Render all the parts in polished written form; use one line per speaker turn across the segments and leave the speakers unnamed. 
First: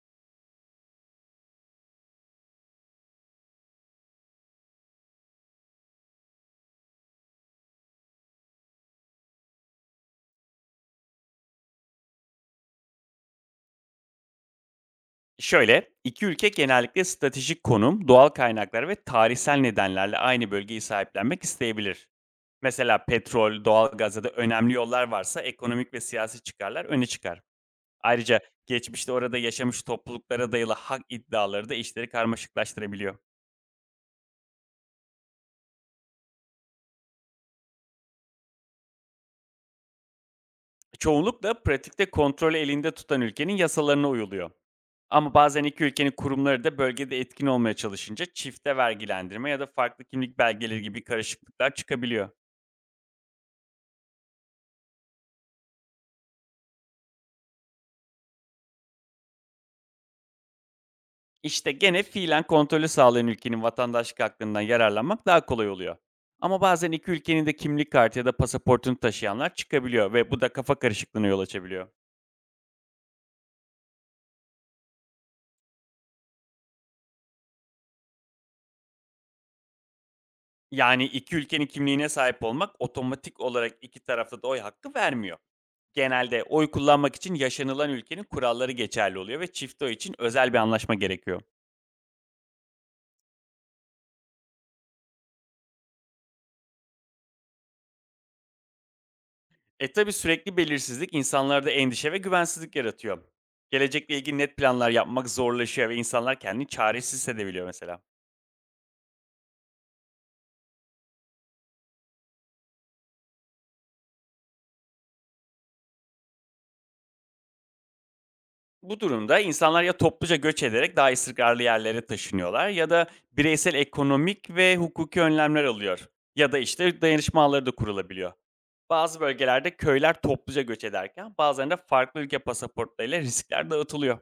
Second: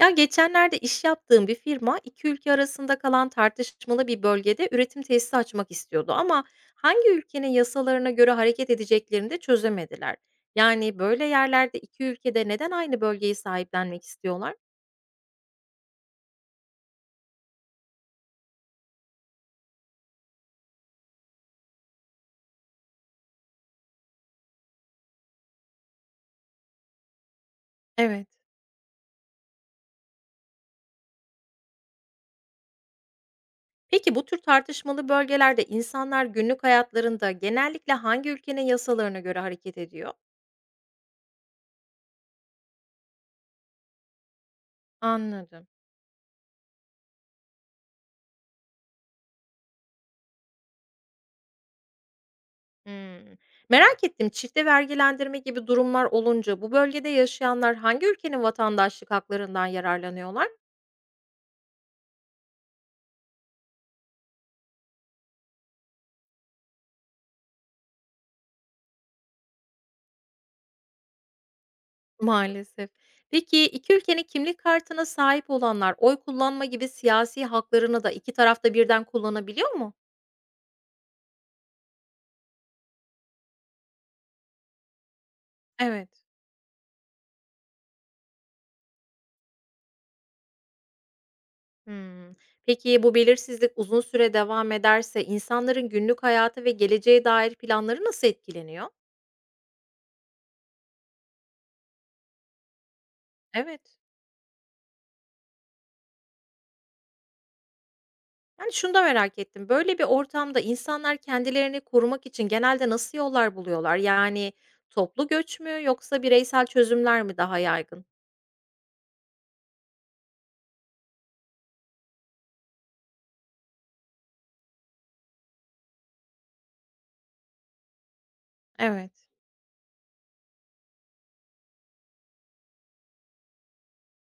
Ya geçenlerde iş yaptığım bir firma iki ülke arasında kalan tartışmalı bir bölgede üretim tesisi açmak istiyordu ama hangi ülkenin yasalarına göre hareket edeceklerini de çözemediler. Yani böyle yerlerde iki ülkede neden aynı bölgeyi sahiplenmek istiyorlar?
Şöyle, iki ülke genellikle stratejik konum, doğal kaynaklar ve tarihsel nedenlerle aynı bölgeyi sahiplenmek isteyebilir. Mesela petrol, doğal gaz ya da önemli yollar varsa ekonomik ve siyasi çıkarlar öne çıkar.
Evet.
Ayrıca geçmişte orada yaşamış topluluklara dayalı hak iddiaları da işleri karmaşıklaştırabiliyor.
Peki bu tür tartışmalı bölgelerde insanlar günlük hayatlarında genellikle hangi ülkenin yasalarına göre hareket ediyor?
Çoğunlukla pratikte kontrolü elinde tutan ülkenin yasalarına uyuluyor. Ama bazen
Anladım.
iki ülkenin kurumları da bölgede etkin olmaya çalışınca çifte vergilendirme ya da farklı kimlik belgeleri gibi karışıklıklar çıkabiliyor.
Hımm. Merak ettim, çifte vergilendirme gibi durumlar olunca bu bölgede yaşayanlar hangi ülkenin vatandaşlık haklarından yararlanıyorlar?
İşte gene fiilen kontrolü sağlayan ülkenin vatandaşlık hakkından yararlanmak daha kolay oluyor. Ama bazen iki ülkenin de kimlik kartı ya da pasaportunu taşıyanlar çıkabiliyor ve bu da kafa karışıklığına yol açabiliyor.
Maalesef. Peki 2 ülkenin kimlik kartına sahip olanlar oy kullanma gibi siyasi haklarını da 2 tarafta birden kullanabiliyor mu?
Yani iki ülkenin kimliğine sahip olmak otomatik olarak iki tarafta da oy hakkı vermiyor.
Evet.
Genelde oy kullanmak için yaşanılan ülkenin kuralları geçerli oluyor ve çift oy için özel bir anlaşma gerekiyor.
Hımm. Peki, bu belirsizlik uzun süre devam ederse insanların günlük hayatı ve geleceğe dair planları nasıl etkileniyor?
E tabi, sürekli belirsizlik insanlarda endişe ve güvensizlik yaratıyor.
Evet.
Gelecekle ilgili net planlar yapmak zorlaşıyor ve insanlar kendini çaresiz hissedebiliyor mesela.
Yani, şunu da merak ettim, böyle bir ortamda insanlar kendilerini korumak için genelde nasıl yollar buluyorlar? Yani, toplu göç mü yoksa bireysel çözümler mi daha yaygın?
Bu durumda insanlar ya topluca göç ederek daha istikrarlı yerlere taşınıyorlar ya da bireysel ekonomik ve hukuki önlemler alıyor. Ya da işte dayanışma ağları da kurulabiliyor.
Evet.
Bazı bölgelerde köyler topluca göç ederken bazılarında farklı ülke pasaportlarıyla riskler dağıtılıyor.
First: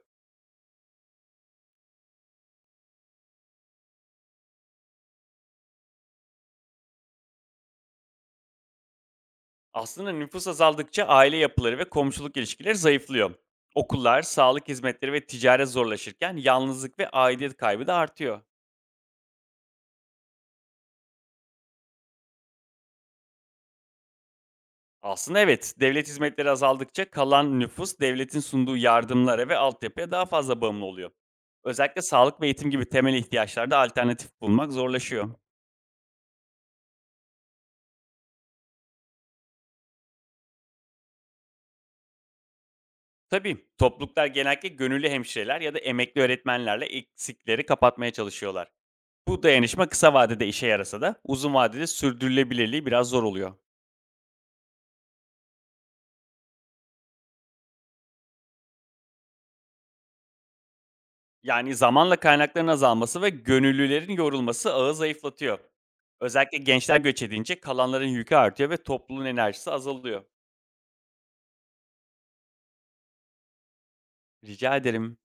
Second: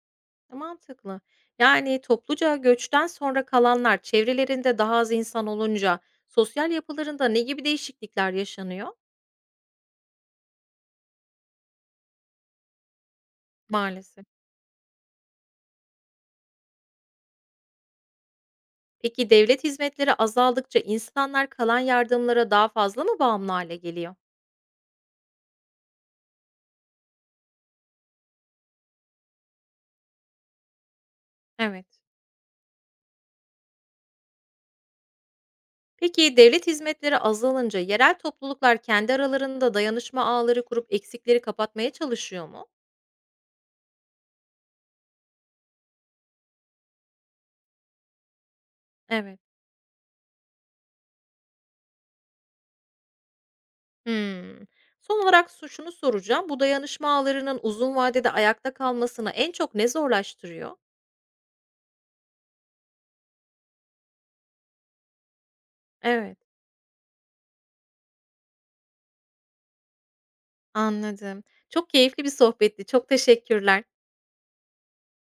E, mantıklı. Yani, topluca göçten sonra kalanlar çevrelerinde daha az insan olunca sosyal yapılarında ne gibi değişiklikler yaşanıyor?
Aslında nüfus azaldıkça aile yapıları ve komşuluk ilişkileri zayıflıyor. Okullar,
Maalesef.
sağlık hizmetleri ve ticaret zorlaşırken yalnızlık ve aidiyet kaybı da artıyor.
Peki devlet hizmetleri azaldıkça insanlar kalan yardımlara daha fazla mı bağımlı hale geliyor?
Aslında evet, devlet hizmetleri azaldıkça kalan nüfus devletin sunduğu yardımlara ve altyapıya daha fazla bağımlı oluyor.
Evet.
Özellikle sağlık ve eğitim gibi temel ihtiyaçlarda alternatif bulmak zorlaşıyor.
Peki devlet hizmetleri azalınca yerel topluluklar kendi aralarında dayanışma ağları kurup eksikleri kapatmaya çalışıyor mu?
Tabii topluluklar genellikle gönüllü hemşireler ya da emekli öğretmenlerle eksikleri kapatmaya çalışıyorlar.
Evet.
Bu dayanışma kısa vadede işe yarasa da uzun vadede sürdürülebilirliği biraz zor oluyor.
Hımm. Son olarak su şunu soracağım. Bu dayanışma ağlarının uzun vadede ayakta kalmasını en çok ne zorlaştırıyor?
Yani zamanla kaynakların azalması ve gönüllülerin yorulması ağı zayıflatıyor.
Evet.
Özellikle gençler göç edince kalanların yükü artıyor ve topluluğun enerjisi azalıyor.
Anladım. Çok keyifli bir sohbetti. Çok teşekkürler.
Rica ederim.